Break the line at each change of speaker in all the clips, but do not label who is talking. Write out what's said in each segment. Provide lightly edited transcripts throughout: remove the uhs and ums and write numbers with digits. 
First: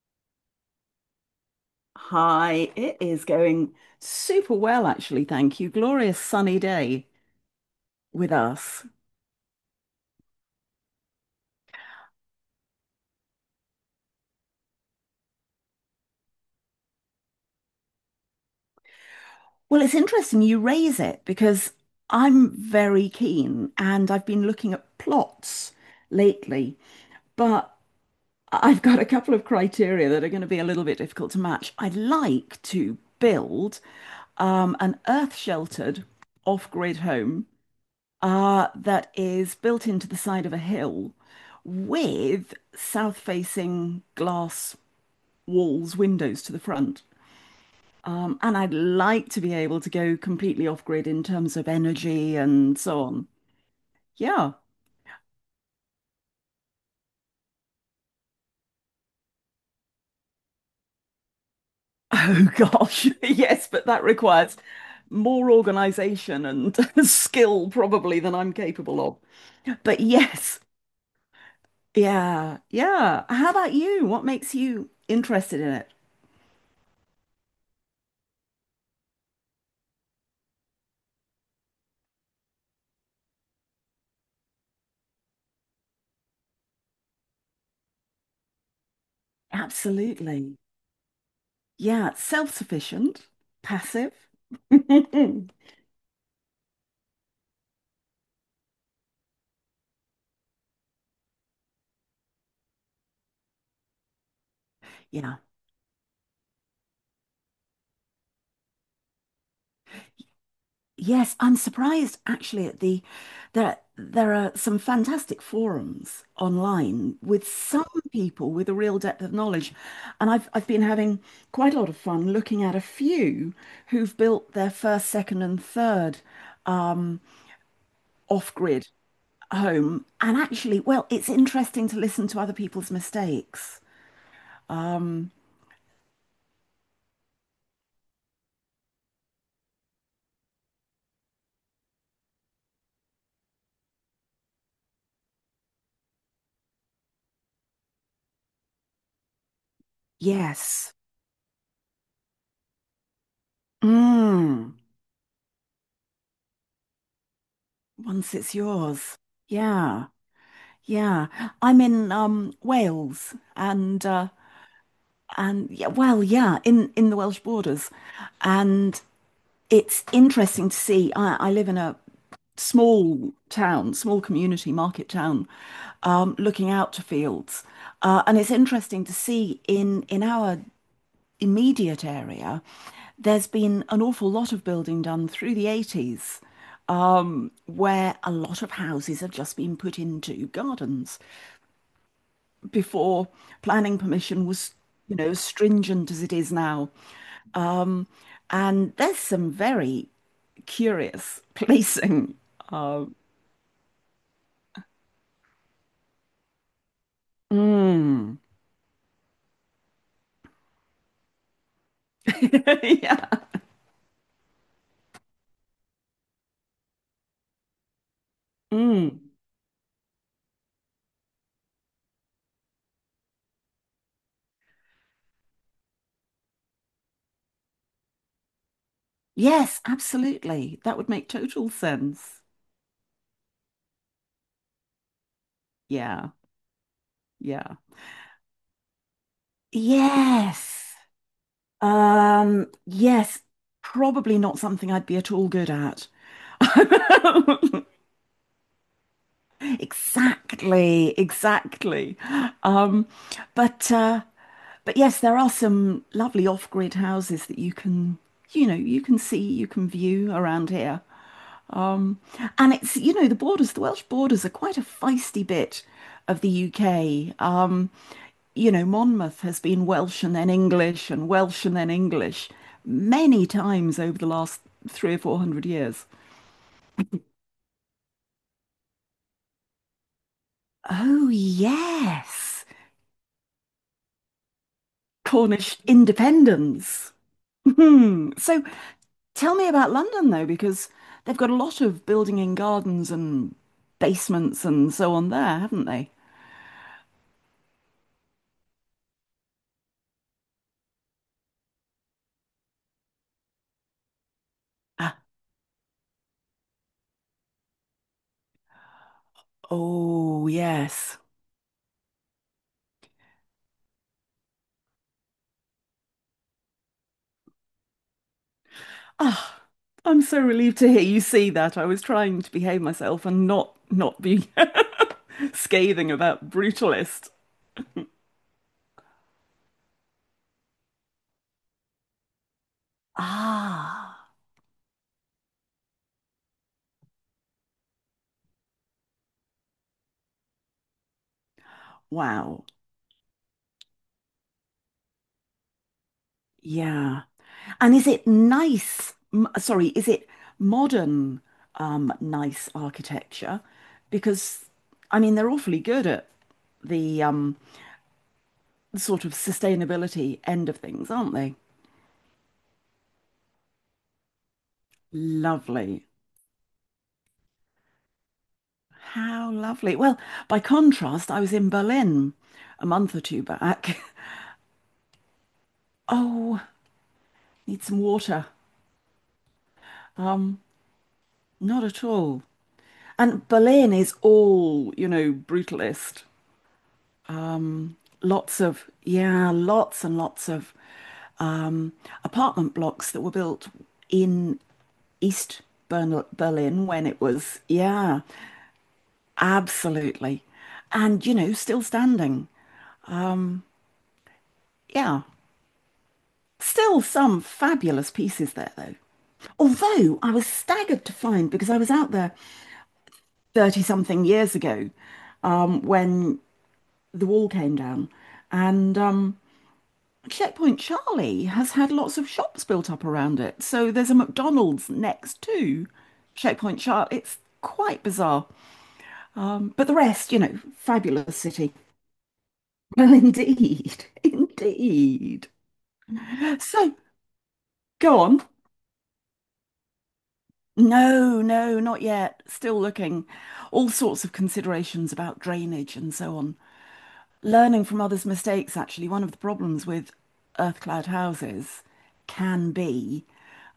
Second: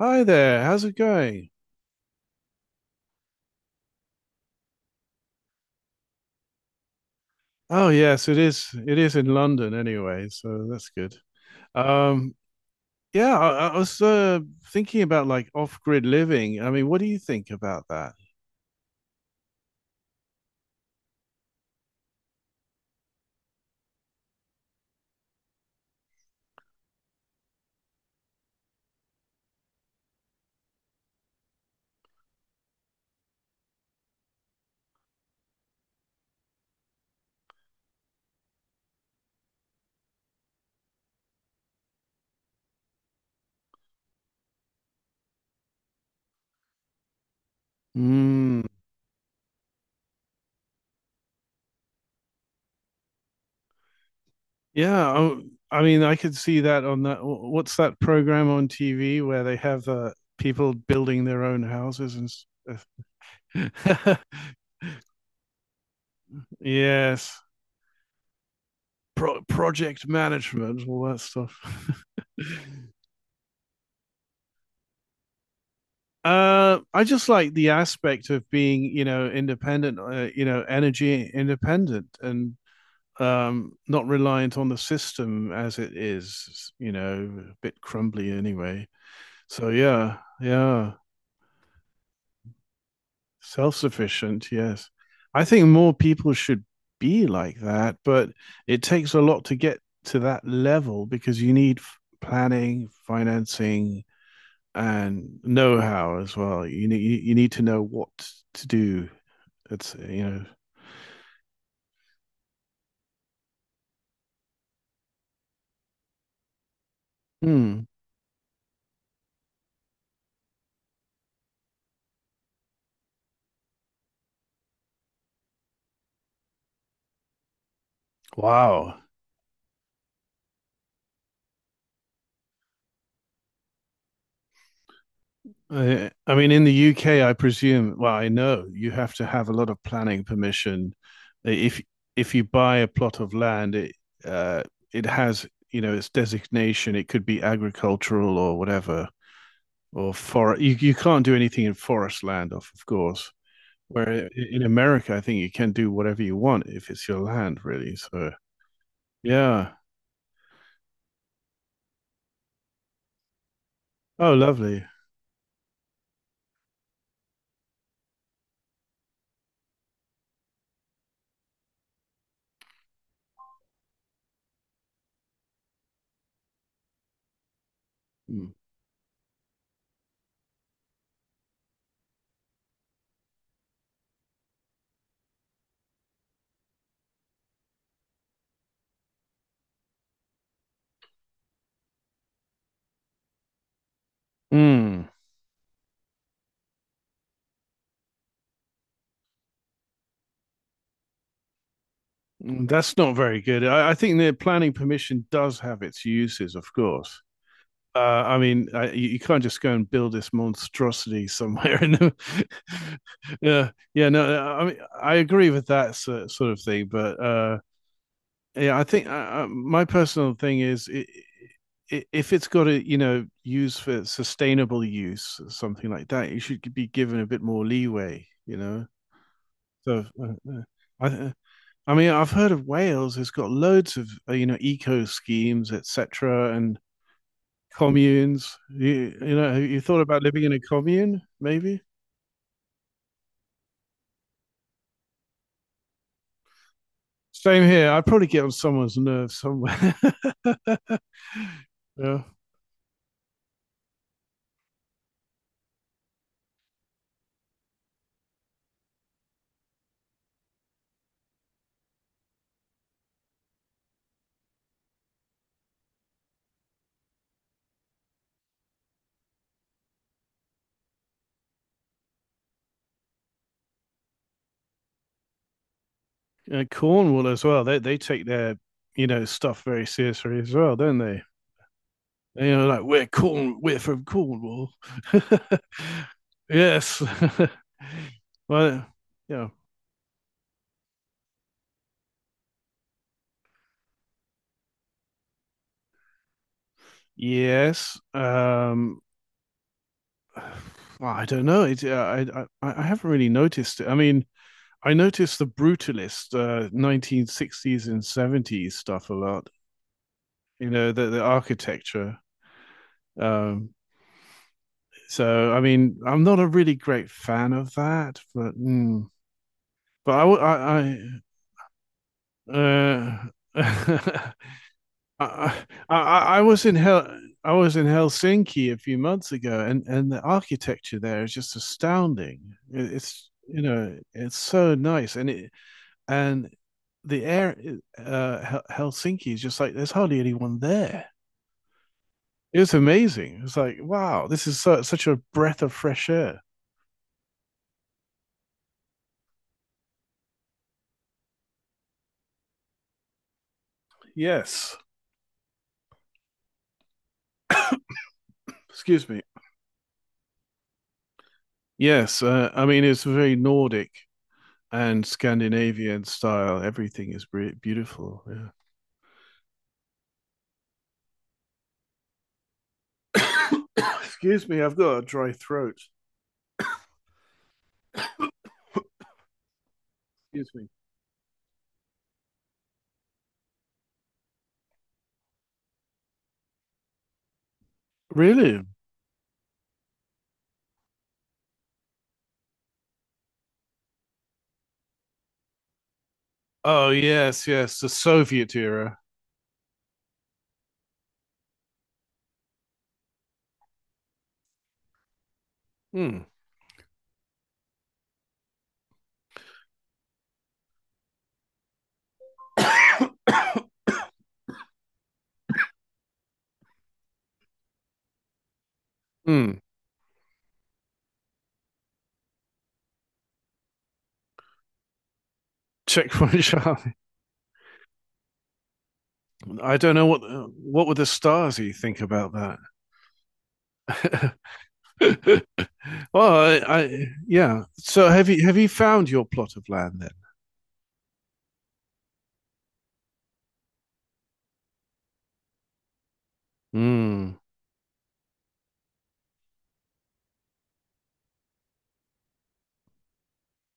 Hi there, how's it going?
Hi, it is going super well, actually. Thank you. Glorious sunny day
Oh yes,
with
it is.
us.
It is in London anyway, so that's good. Um, yeah, I was thinking about like off-grid living. I mean, what do you think about that?
Well, it's interesting you raise it because I'm very keen and I've been looking at plots lately, but I've got a couple of criteria that are going to be a little bit difficult to match. I'd like to build an earth-sheltered off-grid home that is built into the side of a hill with south-facing glass walls, windows to the front. And
Mm,
I'd like to be able to go completely off-grid in terms of energy and so on. Yeah.
yeah, I mean, I could see that on that. What's that program on TV where they have people building their own houses and
Oh gosh, yes, but that
stuff?
requires more organization and
Yes,
skill probably than I'm capable of. But
Project
yes,
management, all that stuff.
yeah, yeah. How about you? What makes you interested in it?
I just like the aspect of being, you know, independent, you know, energy independent and not reliant on the system as it is, you know, a bit crumbly anyway. So, yeah,
Absolutely.
yeah,
Yeah, self-sufficient,
self
passive.
sufficient, yes. I think more people should be like that, but it takes a lot to get to that level because you need planning, financing,
Yeah.
and know how as well. You need to know what to do. It's, you know.
Yes, I'm surprised actually at the there there are some fantastic forums online with
Hmm.
some people with a real depth of knowledge. And I've been having quite a lot of fun looking at a few who've built their first, second, and third um, off-grid
Wow.
home. And actually, well, it's interesting to listen to other people's mistakes. Um,
I mean, in the UK, I presume. Well, I know you have to have a lot of planning permission. If if you buy a plot of land, uh, it has, you know, its designation. It could be agricultural or whatever, or forest.
yes.
You can't do anything in forest land, of course. Where in
Mm.
America, I think you can do whatever you want if it's your land, really. So
Once it's yours.
yeah.
Yeah. Yeah. I'm in Wales and uh
Oh, lovely.
and yeah, well, yeah, in the Welsh borders. And it's interesting to see. I live in a small town, small community market town, looking out to fields. And it's interesting to see in our immediate area, there's been an awful lot of building done through the '80s, where a lot of houses have just been put into gardens before planning permission was,
Mm.
you know, stringent as it is now. Um, and there's some very curious placing.
Mm, that's not very good. I think the planning permission does have its uses, of course. Uh, I
Mm.
mean, you can't just go and build this monstrosity somewhere. In the...
Yeah.
yeah, yeah, no, I mean, I agree with that sort of thing, but yeah, I think
Mm.
my personal thing is, I if it's got a, you know, use for sustainable use, something like that, you should be given a bit more leeway, you know.
Yes,
So uh, uh,
absolutely. That
I,
would make
uh,
total
I mean, I've
sense.
heard of Wales has got loads of you know, eco schemes,
Yeah.
etc., and
Yeah.
communes. You know, have you thought about living in a
Yes.
commune? Maybe.
Yes, probably not something I'd be at all good at.
Same here. I'd probably get on someone's nerves somewhere.
Exactly, exactly.
Yeah.
Um, but uh, but yes, there are some lovely off-grid houses that you can, you can see, you can view around here. Um, and it's, the Welsh borders are quite a feisty bit of the UK. Monmouth has been Welsh and then English and Welsh and then English many times over the last three or four hundred years.
And Cornwall as well. They take their, you know, stuff very seriously as well, don't they?
Oh,
You
yes.
know, like we're from Cornwall.
Cornish
Yes.
independence. So
Well, yeah.
tell me about London, though, because they've got a lot of building in gardens and basements and so on there, haven't they?
Yes. Well, I don't know. I haven't really noticed it. I mean, I
Ah,
noticed the brutalist 1960s and 70s stuff a lot.
oh,
You know,
yes.
the architecture. Um, so I mean, I'm not a really great fan of that, but mm,
Ah,
but
I'm so relieved to hear you see that. I was trying to behave
I
myself and
uh,
not be
I, I
scathing
I
about
was in Hel
Brutalist.
I was in Helsinki a few months ago, and the architecture there is just astounding. It's, you know,
Ah,
it's so nice, and the air uh, Helsinki is just like there's hardly anyone there. It
wow.
was amazing. It's like wow, this is such a breath of fresh air.
Yeah. And is it nice? M Sorry, is it modern, nice architecture? Because
Yes,
I mean, they're awfully good at the
excuse me.
sort of sustainability end of things, aren't they?
Yes, I mean it's very Nordic and Scandinavian
Lovely.
style. Everything is beautiful. Yeah.
How lovely. Well, by contrast, I was in Berlin a month or two back.
excuse me, I've got a dry throat.
Oh, need some water.
Excuse me.
Not at all. And Berlin is all brutalist. Lots
Really?
of, yeah, lots and lots of um, apartment blocks that were built in East Bern Berlin
Oh
when it
yes,
was,
yes, the
yeah,
Soviet era.
absolutely. And still standing. Yeah.
Hmm.
Still some fabulous pieces there, though. Although I was staggered to find, because I was out there 30 something years ago when the wall came down, and
Hmm.
Checkpoint Charlie has had lots of shops built up around it. So there's a McDonald's next to
Checkpoint
Checkpoint
Charlie.
Charlie. It's quite bizarre. Um,
I
but
don't
the
know
rest,
what would the
fabulous city.
Stasi think about that.
Well, indeed,
well,
indeed. So
yeah. So
go on.
have you found your plot of land then?
No, no, not yet. Still looking. All sorts of considerations about drainage and so on.
Mm.
Learning from others' mistakes, actually, one of the problems with earth cloud houses can be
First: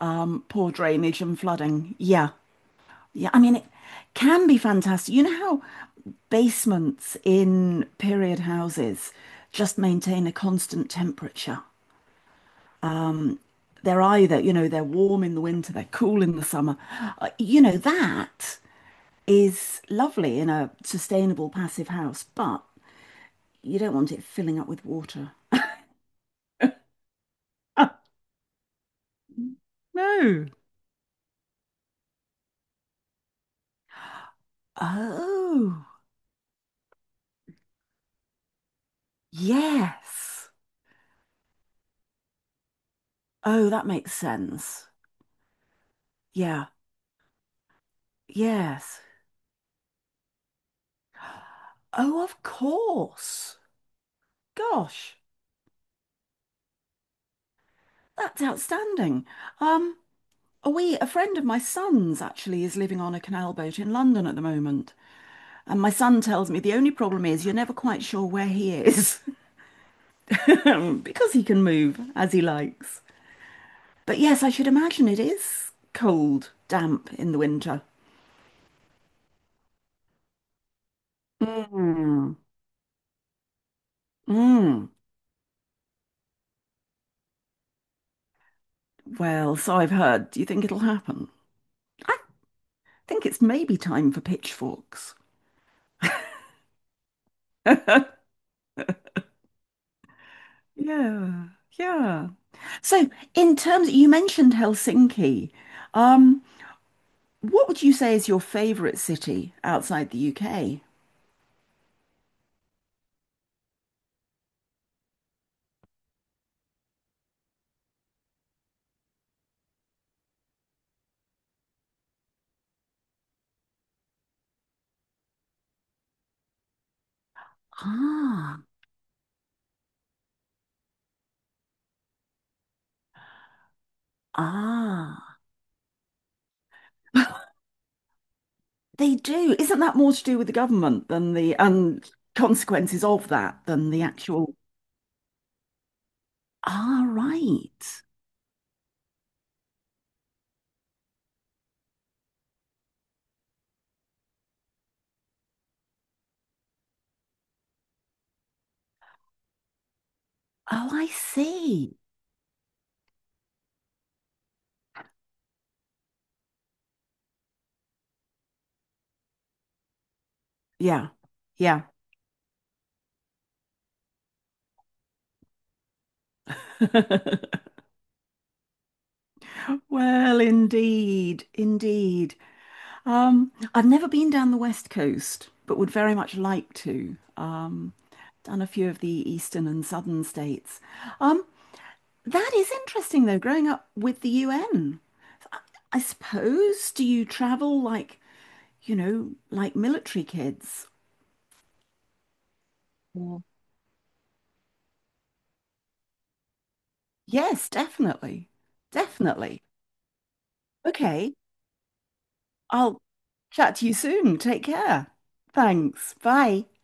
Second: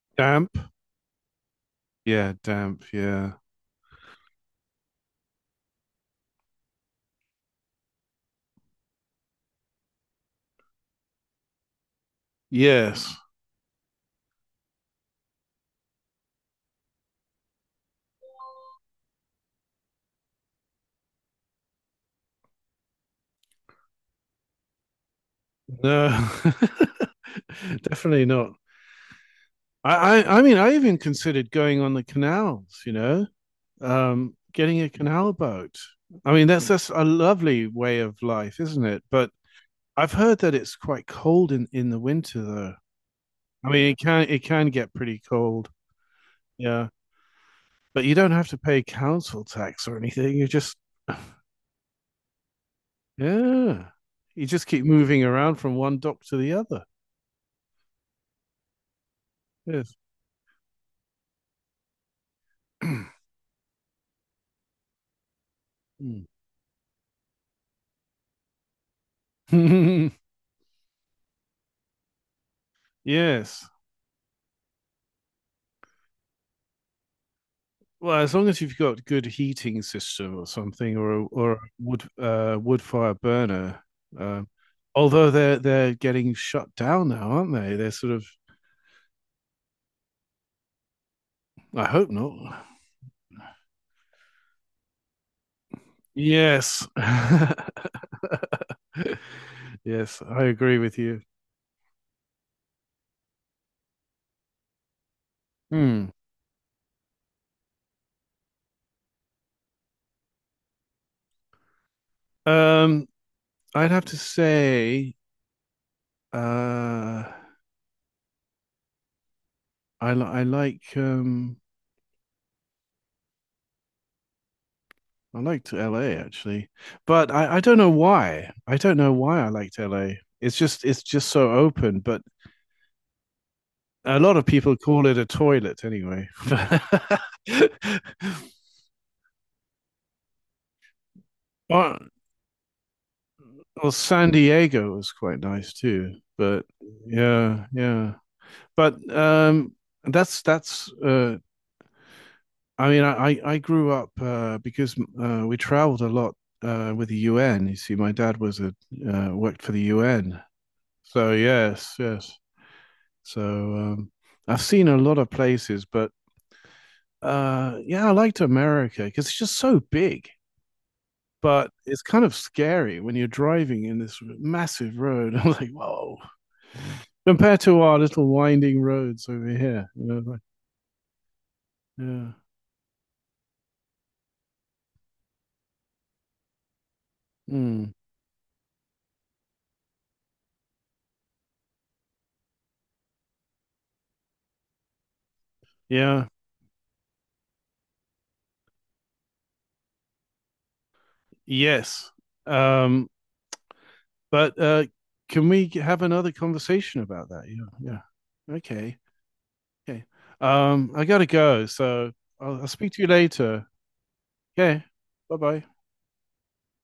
Damp?
poor drainage and flooding. Yeah.
Yeah, damp.
Yeah.
Yeah.
I mean, it can be fantastic. You know how basements in period houses just maintain a constant temperature?
Yes.
They're either, they're warm in the winter, they're cool in the summer. That is lovely in a sustainable passive house, but you don't want it filling up with water.
No. Definitely not. I
No.
mean I even considered going on the canals. You know, getting a canal boat.
Oh,
I mean that's a lovely way of life, isn't it? But I've heard
yes.
that it's quite cold in the winter though.
Oh,
I
that
mean
makes
it can
sense.
get pretty cold.
Yeah,
Yeah. But you don't have to pay
yes.
council tax or anything. You just,
Oh, of course.
yeah, you just keep
Gosh,
moving around from one dock to the other.
that's outstanding.
Yes.
Um, a friend of my son's actually is living on a canal boat in London at the moment. And my son tells me the only problem is you're never quite sure where he is because he can move as he likes.
yes.
But yes, I should imagine it is cold, damp in the winter.
Well, as long as you've got good heating system or something, or a wood
Mm,
wood fire burner. Um,
mm.
although they're getting shut down now, aren't they? They're sort of.
Well, so I've heard. Do you think it'll happen?
I hope not.
I think it's maybe time for pitchforks.
Yes, yes, I agree with you.
Yeah, yeah. So, you mentioned Helsinki.
Hmm.
Um, what would you say is your favorite city outside the UK?
Um, I'd have to say Uh, I like I liked LA actually, but I don't know why.
Ah,
I don't know why I liked LA. It's just so open, but a lot of people call it a
ah,
toilet anyway.
they do. Isn't that more to do with the government than the and
Or,
consequences of that than
or
the
San
actual?
Diego was quite nice too, but
Ah,
yeah,
right.
yeah. But that's I mean, I grew up because we traveled a lot with the UN. You see, my dad was a worked for the UN,
Oh, I
so yes,
see.
yes. So I've seen a lot of places, but yeah, I liked America because it's just so big.
Yeah,
But
yeah.
it's kind of scary when you're driving in this massive road. I'm like, whoa, compared to our little winding roads over here. You know, like,
Well, indeed,
yeah.
indeed. I've never been down the West Coast, but would very much like to.
Mm.
Done a few of the eastern and southern states. Um, that is interesting, though, growing up with the UN. I
Yeah,
suppose, do you travel like military kids?
yes. Um,
Or-
but can we have another conversation about that?
Yes,
Yeah,
definitely.
yeah. Okay,
Definitely.
okay. I gotta
Okay,
go, so I'll speak
I'll
to you later.
chat to you soon. Take
Okay,
care.
bye bye.
Thanks. Bye.